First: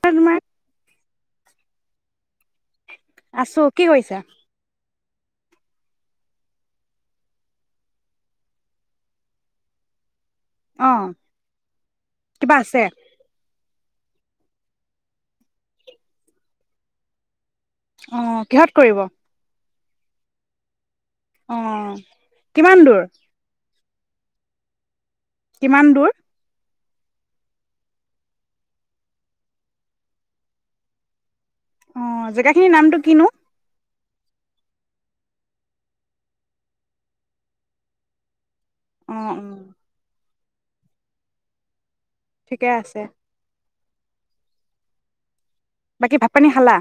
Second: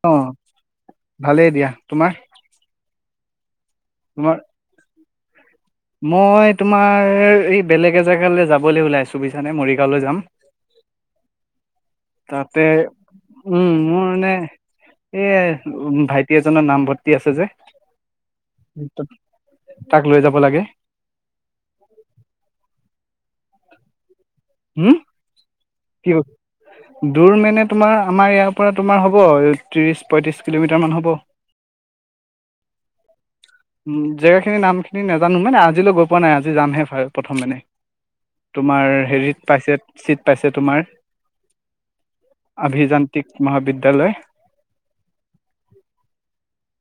Hello অ', ভালেই দিয়া তোমাৰ আছোঁ কি কৰিছা? তোমাৰ মই তোমাৰ এই বেলেগ এজেগালৈ যাবলৈ ওলাইছোঁ বুইছানে মৰিগাঁওলৈ যাম। আহঁ', তাতে উম', মোৰ এনে এ', ভাইটি এজনৰ নামভৰ্তি আছে যে', অ', কিহত কৰিব? তাক লৈ যাব লাগে। অ', কিমান দূৰ? হম', কিমান কি দূৰ? দূৰ মানে তোমাৰ, আমাৰ ইয়াৰ পৰা তোমাৰ হ'ব ত্ৰিশ-পঁয়ত্ৰিশ কিলোমিটাৰ মান হ'ব। অ', জেগাখিনিৰ নামটো কিনো? উম ', জেগা খিনি নাম', -খিনি নাজানো মানে, আজিলৈ গৈ ', পোৱা নাই আজি যামহে ভাল, প্ৰথম মানে তোমাৰ অ অ হেৰিত পাইছে চিট, পাইছে তোমাৰ', ঠিকে আছে আভিযান্ত্ৰিক মহাবিদ্যা, কেলে। বাকি ভাত-পানী খালা?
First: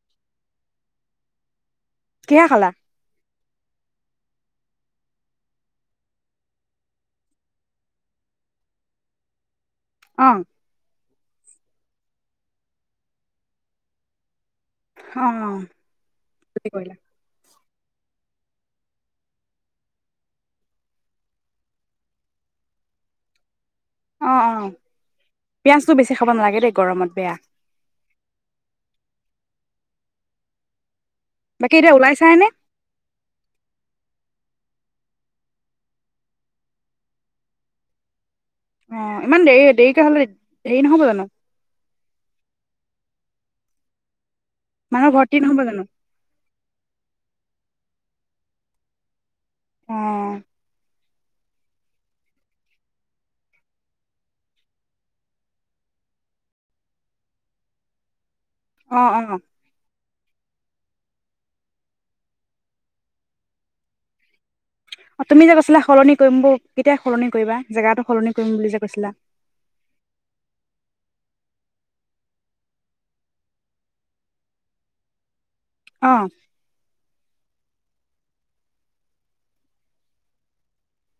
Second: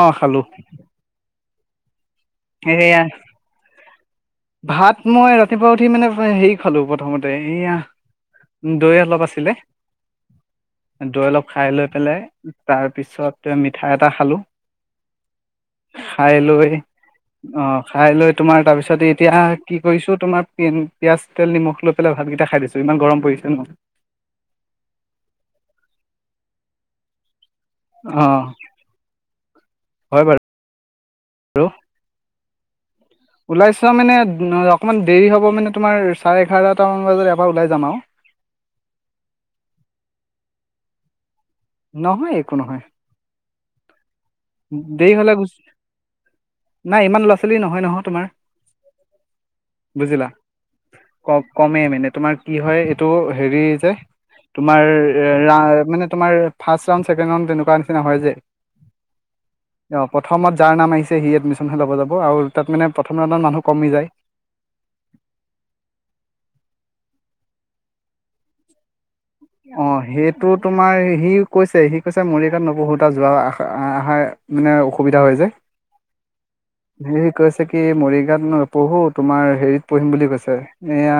অ', খালোঁ। কিহে খালা কেৰিয়াৰ, ভাত মই', ৰাতিপুৱা উঠি মানে হেৰি খালোঁ প্ৰথমতে এয়া', দৈ অলপ আছিলে। অ', দৈ অলপ খাই লৈ পেলাই তাৰ পিছত মিঠাই, এটা খালোঁ। অ', ক্ষতি কৰিলা, অ', খাই লৈ তোমাৰ, তাৰপিছত এই', এতিয়া কি কৰিছোঁ তোমাৰ পিয়াজ -নিমখ লৈ পেলাই ভাতকেইটা খাই দিছোঁ ইমান গৰম পৰিছে ন', অহ ', - অহ', পিয়াজটো বেছি খাব নালাগে দেই, বেছি গৰমত বেয়া, আহ', হয় বাৰু। বাকী এতিয়া ওলাই চানে? ওলাই চোৱা মানে অকমান দেৰি হ'ব মানে, তোমাৰ চাৰে-এঘাৰটামান বজাত এবাৰ ওলাই যাম আৰু। অ', ইমান দেৰি-দেৰিকে হ'লে দেৰি ন'হব জানো? নহয় -একো নহয়। মানুহৰ দেৰি হ'লে ভৰ্তি গুচ নহ'ব জানো নাই, ইমান ল'ৰা-ছোৱালী নহয়', - নহয় ', তোমাৰ, অ বুজিলা। কমে মানে তোমাৰ কি হয় ', -এইটো হেৰি যে তোমাৰ মানে তোমাৰ ফাৰ্ষ্ট-ৰাউণ্ড, চেকেণ্ড- -ৰাউণ্ড তেনেকুৱা নিচিনা হয় যে',। অ', - অ', অ', প্ৰথমত যাৰ নাম আহিছে সি এডমিশনহে ল'ব যাব, আৰু তাত মানে প্ৰথম ৰাউণ্ডত মানুহ কমি যায়। অ', তুমি যে কৈছিলা সলনি কৰিম বো কেতিয়া সলনি কৰিবা? জেগাটো সলনি কৰিম বুলি যে কৈছিলা, অ', সেইটো তোমাৰ সি কৈছে', - সি কৈছে মৰিগাওঁত নপহো, তাত যোৱা আহাৰ মানে অসুবিধা হয় যে। আহ কৈছে কি মৰিগাঁৱত নপঢ়ো তোমাৰ হেৰিত পঢ়িম বুলি কৈছে এয়া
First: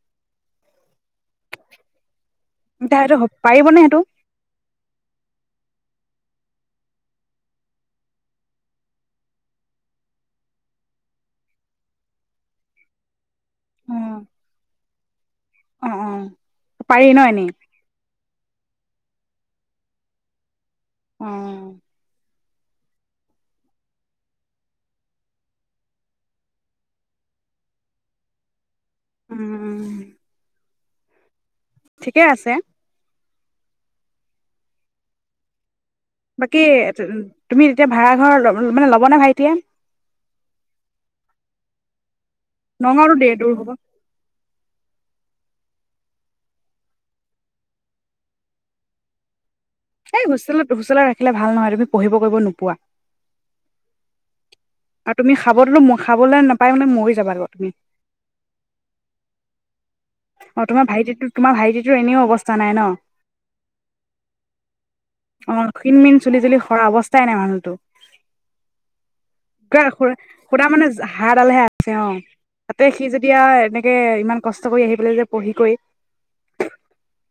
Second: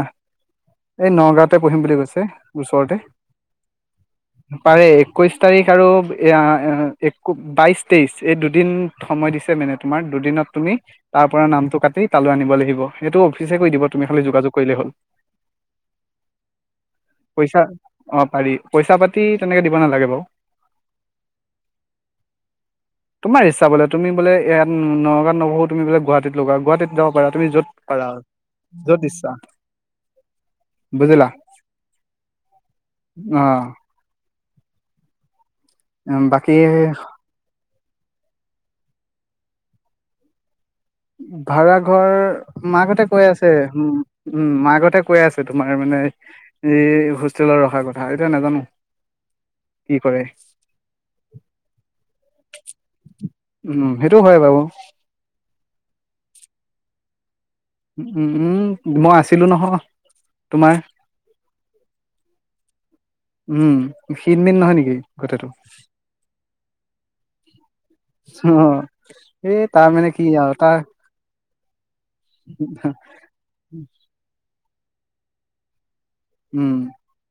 এই নগাঁৱতে পঢ়িম বুলি কৈছে। ওচৰতে এতিয়া সেইটো পাৰিবনে সেইটো পাৰে একৈশ তাৰিখ আৰু এ এক বাইশ তেইশ এই দুদিন সময় দিছে মানে তোমাৰ দুদিনত তুমি তাৰ পৰা নামটো কাটি তালৈ আনিব লাগিব সেইটো অফিচ কৈ দিব তুমি খালি অ', যোগাযোগ কৰিলেই হ'ল। অ অ পাৰি ন এনেই পইচা অ পাৰি পইচা পাতি তেনেকে দিব নালাগে বাৰু অ তোমাৰ ইচ্ছা বোলে তুমি বোলে ইয়াত নগাঁৱত নবহো তুমি বোলে গুৱাহাটীত লগা গুৱাহাটীত যাব পাৰা তুমি য'ত পাৰা য'ত ইচ্ছা উমহ বুজিলা ঠিকে আছে অ বাকী তুমি এতিয়া ভাৰা ঘৰ মানে ল'বনে মানে ভাইটিয়ে। ভাৰা ঘৰ মাক হঁতে নগাঁওতো কৈ দে আছে দূৰ হ'ব উম মাক হঁতে কৈ আছে। তোমাৰ মানে এই হোষ্টেলত ৰখাৰ কথা এতিয়া নেজানো। এই হোষ্টেলত হুচেলত ৰাখিলে ভাল নহয় তুমি পঢ়িব কৰিব নোপোৱা উম সেইটো হয় বাও আৰু তুমি খাব দিলো ম খাবলে নেপাই মানে মৰি যাবা উম উম মই আছিলো নহয়। অ তোমাৰ ভাইটিটো তোমাৰ ভাইটিটোৰ এনেও অৱস্থা নাই ন উম ক্ষীণ মিন নহয় নেকি কথাটো অ ক্ষিন মিন চুলি তুলি কৰা অৱস্থাই নাই মানুহতো অ এই তাৰ মানে কি আৰু সুদা তাৰ মানে হাড়ডালহে অ তাতে সি যেতিয়া এনেকে ইমান কষ্ট কষ্ট কৰি আহি যে পঢ়ি কৰি উম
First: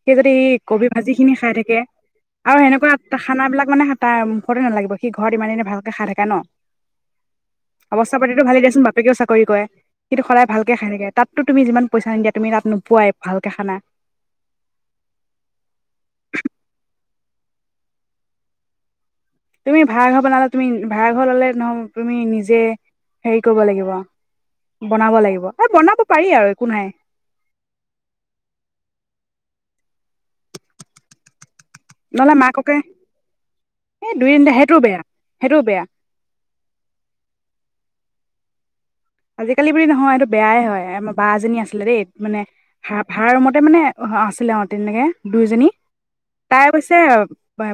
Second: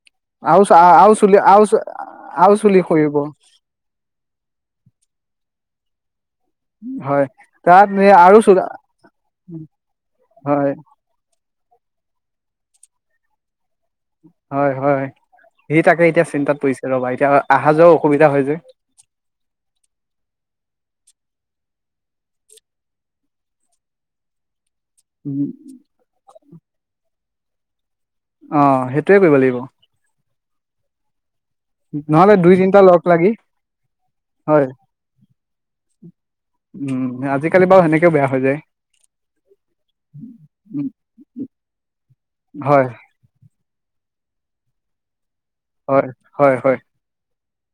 সি যদি আৰু কবি ভাজি আৰু খিনি চুলি খাই আৰু থাকে আৰু চুলি সেনেকুৱা সৰিব খানাবিলাক মানে তাৰ মুখতে নেলাগিব সি ঘৰত ইমান দিনে ভালকে খাই থকা ন হয় তাত অৱস্থা আৰু পাতিটো চুল ভালেই দিয়াচোন বাপেকেও চাকৰি কৰে কিন্তু সদায় হয় ভালকে খাই থাকে তাত তুমি যিমান পইচা নিদিয়া। তুমি তাত নোপোৱাই ভালকে খানা। হয় হয় সি তাকে এতিয়া চিন্তাত পৰিছে ৰ'বা এতিয়া অহা যোৱাও অসুবিধা হয় যে। তুমি ভাড়া ঘৰ বনালে তুমি ভাড়া ঘৰ ললে নহয় তুমি নিজে হেৰি কৰিব লাগিব। বনাব লাগিব উম এই বনাব পাৰি আৰু একো নাই। অ সেইটোৱে কৰিব লাগিব। নহলে দুই তিনিটা লগ লাগি এই দুই তিনিটা হয় সেইটো বেয়া সেইটোও বেয়া উম আজিকালি বাৰু সেনেকে। বেয়া হৈ যায়। আজিকালি বুলি নহয় এইটো বেয়াই হয় উম আমাৰ বা এজনী আছিলে দেই মানে হয় ভাড়া ৰুমতে মানে। অ আছিলে অঁ তেনেকৈ দুইজনী হয় হয় তাই হয় অৱশ্যে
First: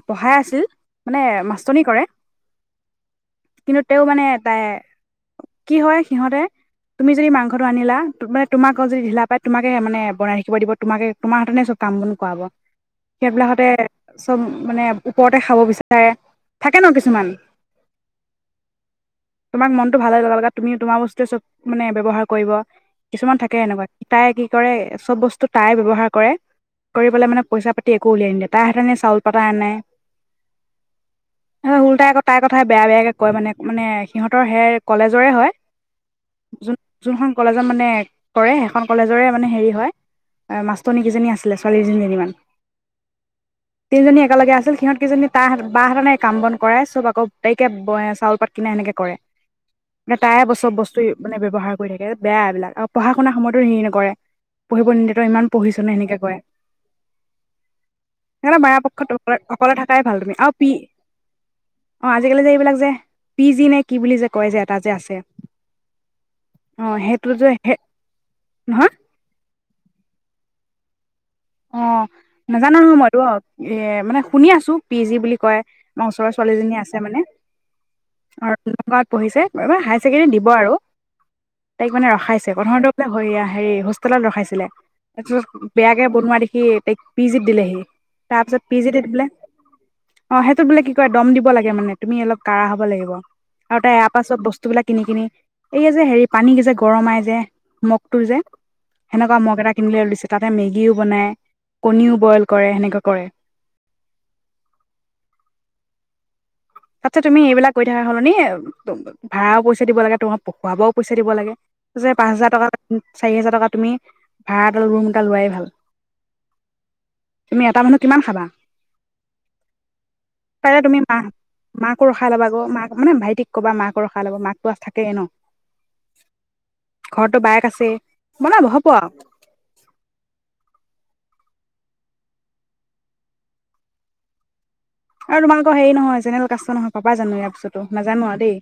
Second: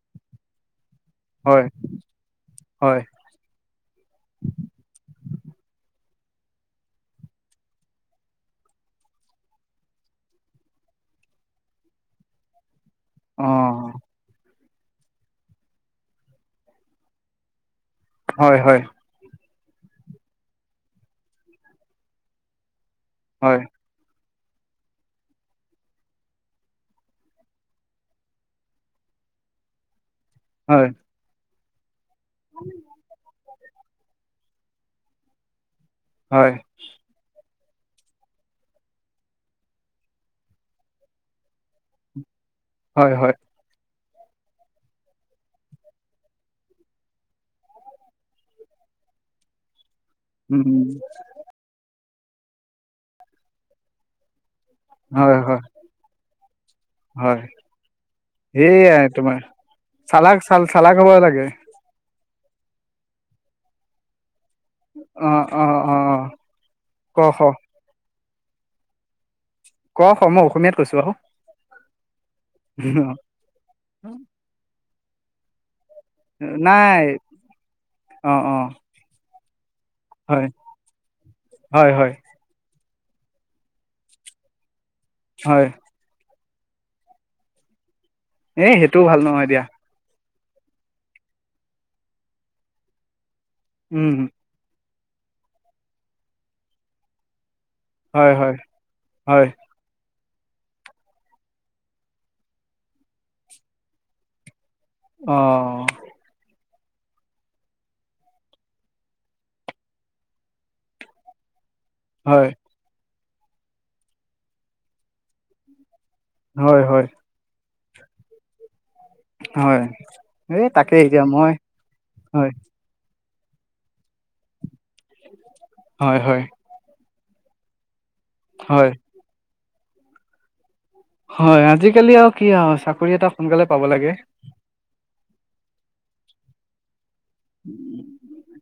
পঢ়াই আছিল। মানে হয় মাষ্টনি কৰে হয় কিন্তু তেওঁ মানে তাই কি হয়। সিহঁতে তুমি যদি মাংসটো আনিলা, মানে তোমাক আ যদি ঢিলা পাই তোমাকে মানে বনাই থাকিব দিব তোমাকে তোমাৰ হতে চব কাম বন কৰাৱাব। সেইবিলাকতে অ চব মানে ওপৰতে খাব বিচাৰে থাকে ন কিছুমান। হয় হয়। তোমাক মনটো ভালে লগা তুমি তোমাৰ বস্তুে চব মানে ব্যৱহাৰ কৰিব কিছুমান থাকে হয় এনেকুৱা তাইে কি, কি কৰে, চব বস্তু তাই ব্যৱহাৰ কৰে কৰি পেলাই মানে পইচা পাতি একো উলিয়াই নিদিয়ে তাই হতেনে চাউল পাতা আনে হয়। উলটাই আক তাই কথা বেয়া বেয়াকে কয় মানে মানে সিহঁতৰ সে কলেজৰে হয়। হয়। যোন যোনখন কলেজত মানে কৰে, সেইখন কলেজৰে মানে হেৰি হয় মাষ্টনীকেইজনী আছিলে ছোৱালী কেইজনীমান হয় হয়। তিনিজনী একেলগে আছিল সিহঁত কেইজনী তাহ বাহ কাম বন কৰাই চব আক গোটাইকে চাউল পাত কিনানে সেনেকে কৰে তাই। উম, চব উম, বস্তুে মানে ব্যৱহাৰ কৰি থাকে। বেয়া এইবিলাক আৰু পঢ়া শুনা সময়তো সেইখিনি কৰে। পঢ়িব নিদিয়ে তো হয় ইমান হয় পঢ়িছ নে সেনেকে কয় হয় মায় সেয়াই পক্ষত তোমাৰ অকলে থাকাই ভাল তুমি চালাক আৰু চাল পি চালাক হ'ব লাগে অ আজিকালি যে এইবিলাক যে পি জি নে কি বুলি যে কয় যে এটা যে আছে। অ অ অ অ ক সেইটো খ যে সে হা। ক খ মই অসমীয়াত কৈছো আহো। অ নাজানা হ মই ৰো এ মানে শুনি আছো। পি জি বুলি কয়। আমাৰ ওচৰৰ ছোৱালীজনী আছে নাই মানে অ নগাঁৱত পঢ়িছে। এইবাৰ হাই চছেকেণ্ডেৰী হয় দিব আৰু, তাইক হয় মানে হয় ৰখাইছে প্ৰথম হয়-হেৰি হোষ্টেলত ৰখাইছিলে। আচ্ছ হয় বেয়া কে [unintelligible] দেখি তাইক পি জিত দিলেহি। তাৰপিছত এ পি জিত সেইটোও ভাল বোলে নহয় দিয়া। অ সেইটোত বোলে কি কয় দম দিব লাগে মানে তুমি অলপ কাঢ় হ'ব লাগিব। আৰু তাই এয়াৰ উম পাৰা চব বস্তুবিলাক কিনি-কিনি এই যে হেৰি পানী কি যে গৰমাই যে মগ টো হয় যে, হয় সেনেকুৱা হয় মগ এটা কিনিলে লিছে তাতে ম বনাই, কণীও বইল কৰে, সেনেকুৱা কৰে। অহ। তাতচে তুমি এইবিলাক কৰি থাকা সলনি, ভাড়াও পইচা দিব লাগে তোমাৰ, প-পঢ়াবও পইচা দিব লাগে যে পাঁচ হয় হাজাৰ টকা ল চাৰি হোজাৰ টকা তুমি ভাড়াত এটা ৰুম এটা লোৱাই ভাল। হয়-হয়। তুমি এটা মানুহ কিমান খাবা? হয়, এই তাকে এতিয়া মই মাঁকো ৰখাই লবা হয় আকৌ মাঁক ভাইটিক কবা মাঁকো ৰখাই লব মাঁকটো থ হয়-হয়। ঘৰৰতটো বায়েক আছে [unintelligible] পোৱা হয়, আজিকালি আৰু কি আৰু চাকৰি এটা সোনকালে পাব লাগে। আৰু তোমালোকৰ হেৰি নহয়, জেনেৰে কাষ্টৰ নহয় পাবা জানো ইয়াৰ পিছতো নাজানো আৰু দেই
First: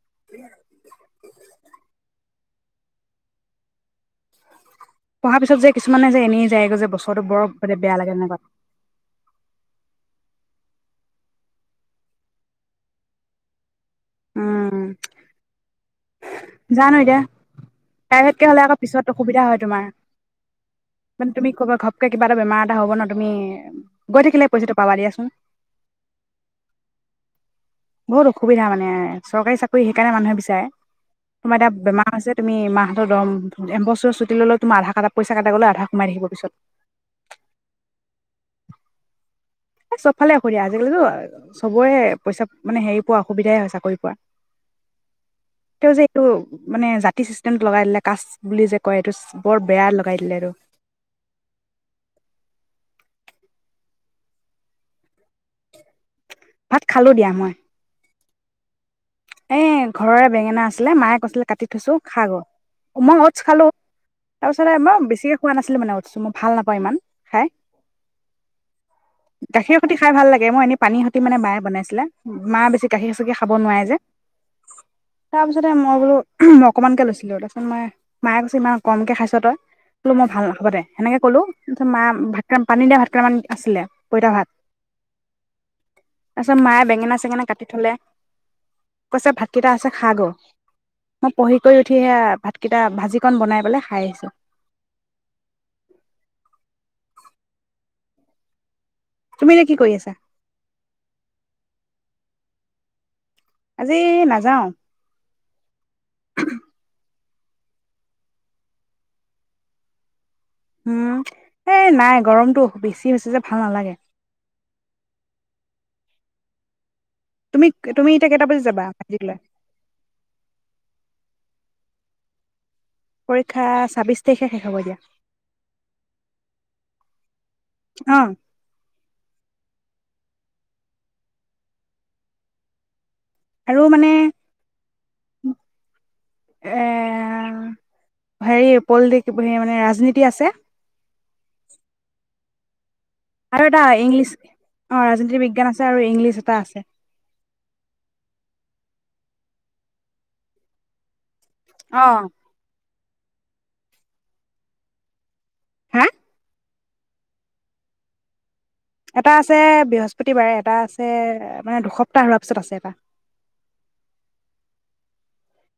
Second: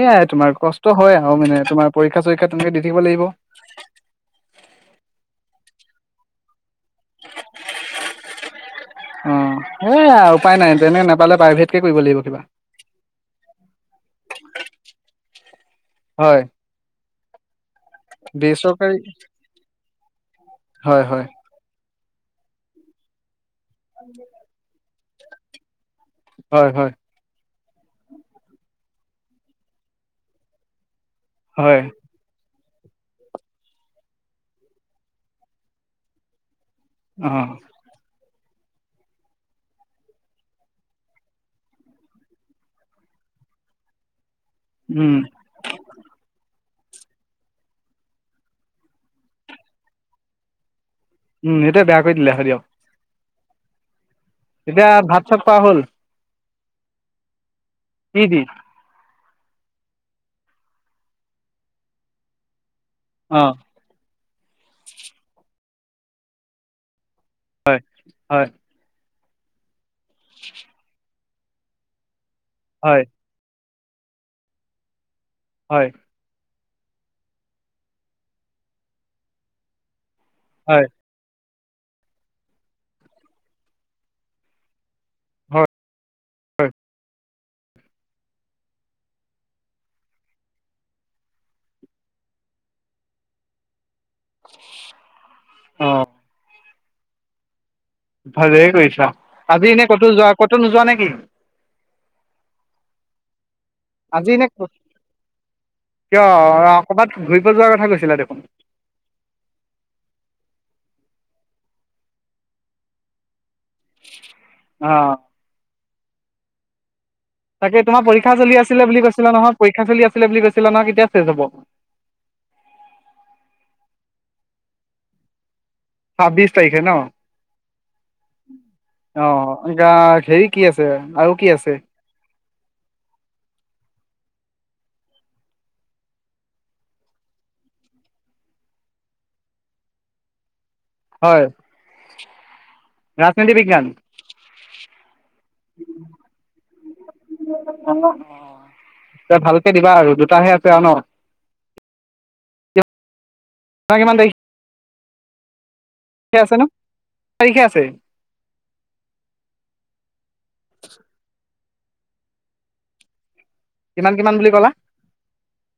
এয়াই তোমাৰ কষ্ট হয় আৰু মানে তোমাৰ পৰীক্ষা চৰীক্ষাত তেনেকে দি থিব লাগিব পঢ়াৰ পিছত যে কিছুমানে যে এনেই যায়গৈ যে বছৰটো বৰ বেয়া লাগে এনেকুৱা অ, এইয়া উপায় নাই তেনে নাপালে প্ৰাইভেটকে কৰিব লাগিব কিবা। উম। হয় জানো এতিয়া প্ৰাইভেটকে হ'লে আক বেচৰকাৰী পিছত অসুবিধা হয় তোমাৰ, হয় হয় মানে তুমি ক'বা ঘ ঘপকে কিবা এটা বেমাৰ এটা হ'ব ন তুমি গৈ থাকিলেহে পইচাটো পাবা দিয়াচোন হোম হয়, হয়। বহুত অসুবিধা মানে চৰকাৰী চাকৰি সেইকাৰণে মানুহে বিচাৰে তোমাৰ হয় এতিয়া বেমাৰ হৈছে তুমি মাহ ত দৰম এবছৰ ছুটি ল'লেও তোমাৰ আধা কা পইচা কাটা গ'লেও আধা সোমাই থাকিব পিছত অ এ চব ফালে অসুবিধা আজিকালিটো চবৰে পইচা মানে হেৰি পোৱা অসুবিধাই হয় চাকৰি পোৱা উম ত যে এইটো মানে জাতি চিষ্টেমটো লগাই দিলে কাচ বুলি যে কয় এইটো বৰ বেয়া লগাই দিলে আৰু উম এইটোৱে বেয়া কৰি দিলে হয় দিয়ক এতিয়া ভাত চাত খোৱা হ'ল ভাত খালো দিয়া মই কি দি এ ঘৰৰে বেঙেনা আছিলে মায়ে কৈছিলে কাটি থৈছো খাগৈ উম নোটছ অ' খালো তাৰপিছত মই বেছিকে খোৱা নাছিলো মানে উঠছ ম ভাল নাপাওঁ ইমান হয় হয় গাখীৰ সৈতি খাই ভাল লাগে মই এনে পানী সৈতি মানে বায়ে বনাইছিলে মা বেছি হয় গাখীৰ চাকি খাব নোৱাৰে যে তাৰ পিছতে হয় মই বোলো উমহ অকমানকে লৈছিলো তাৰপছত মই মায়ে কৈছো ইমান কমকে খাইছ তই কলো মই ভাল নাখাবা হয় দে হয় এনেকে কলো তাৰপিছত মা ভাতক পানী দিয়া ভাত কেইটামান আছিলে পইতা ভাত তাৰপিছত হয় মায়ে বেঙেনা চেঙেনা কাটি থ'লে কৈছে ভাতকেইটা আছে খা গৈ মই পঢ়ি কৰি উঠি সেয়া ভাতকেইটা ভাজি কন বনাই পেলাই খাই আছোঁ অহ ভালে কৰিছ তুমি এতিয়া আজি কি এনে কৰি ক'তো আছা যোৱা ক'তো নোযোৱা নেকি আজি নাযাওঁ কিয় ক'ৰবাত ঘুৰিব যোৱাৰ কথা কৈছিলা দেখোন উম এই নাই গৰমটো বেছি হৈছে যে ভাল নালাগে অ তুমি তাকে তোমাৰ তুমি এতিয়া পৰীক্ষা কেইটা চলি বাজি যাবা আছিলে বুলি মেট্ৰিক কৈছিলা লৈ নহয় পৰীক্ষা চলি আছিল বুলি কৈছিলা নহয় তেতিয়া শেষ হ'ব। পৰীক্ষা ছাবিশ তাৰিখে শেষ হ'ব দিয়া। ছাবিশ তাৰিখে ন অ। অ এতিয়া হেৰি কি আছে আৰু কি আছে। আৰু মানে এ হেৰি পলিট মানে ৰাজনীতি আছে। হয়। ৰাজনীতি আৰু এটা বিজ্ঞান ইংলিছ অ ৰাজনীতি বিজ্ঞান আছে আৰু ইংলিছ এটা আছে। এ ভালকে দিবা আৰু দুটাহে আছে আৰু ন। অ [inaudible] ঠিকেই হা আছে ন। তাৰিখে আছে। এটা আছে বৃহস্পতিবাৰে এটা আছে- দুসপ্তাহ হোৱাৰ পিছত আছে এটা। কিমান কিমান বুলি ক'লা।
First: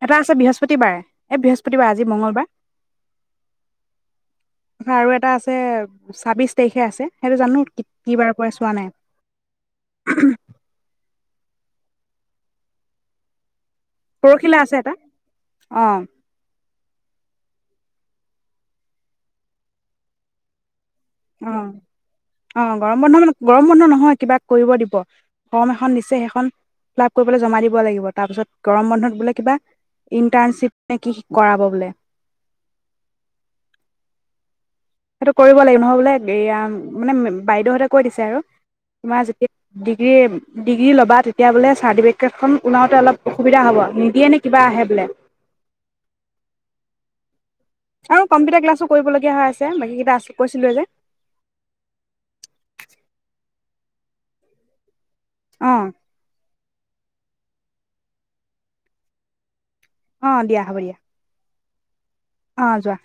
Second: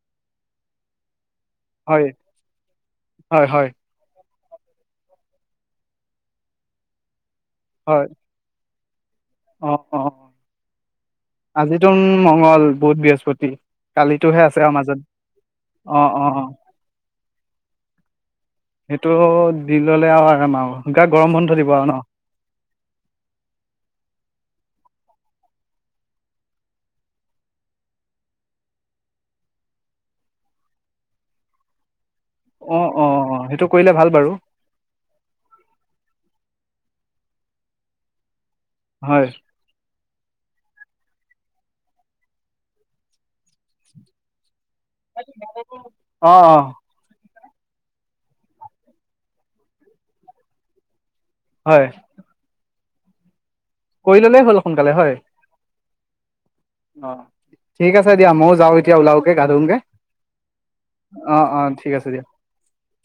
এটা আছে বৃহস্পতিবাৰে এই বৃহস্পতিবাৰ হয় আজি হয় হয় মঙ্গলবাৰ। আৰু এটা আছে ছাবিশ তাৰিখে আছে। সেইটো জানোঁ কি বাৰে পৰে চোৱা নাই। অ অ আজিতো মংগল বুধ বৃহস্পতি কালিতোহে পৰহিলা আছে আৰু এটা মাজত অ অ। সেইটো দি ল'লে আৰু আৰাম আৰু। গৰম বন্ধ অ দিব আৰু ন অ গৰম বন্ধ মানে গৰম বন্ধ নহয় কিবা কৰিব দিব। ৰ্ফম এখন দিছে সেইখন ফ্লাপ কৰিপেলে জমা দিব লাগিব তা পিছত গৰম বন্ধত বোলে কিবা ইন্টাৰ্নচিপ নে কি কৰাব বোলে। অ অ অ সেইটো কৰিলে ভাল বাৰু। সেইটো কৰিব লাগিব নহয় বোলে। এয়া মানে বাইদেউহতে কৈ দিছে আৰু। তোমাৰ হয় যেতিয়া দি। ডিগ্ৰী ল'বা তেতিয়া বোলে চাৰ্টিফিকেটখন ওলাওঁতে অলপ অসুবিধা হ'ব নিদিয়ে নে কিবা আহে বোলে অহ অহ। আৰু কম্পিউটাৰ ক্লাছো কৰিবলগীয়া হৈ আছে বাকী কেইটা আছে কৈছিলোয়ে যে। হয়। কৰি ললেই হ'ল সোনকালে হয়। অহ অ ঠিক আছে দিয়া মইও যাওঁ এতিয়া ওলাওগে গা ধুঙগে। অ দিয়া হ'ব দিয়া। ঠিক আছে দিয়া। অ যোৱা।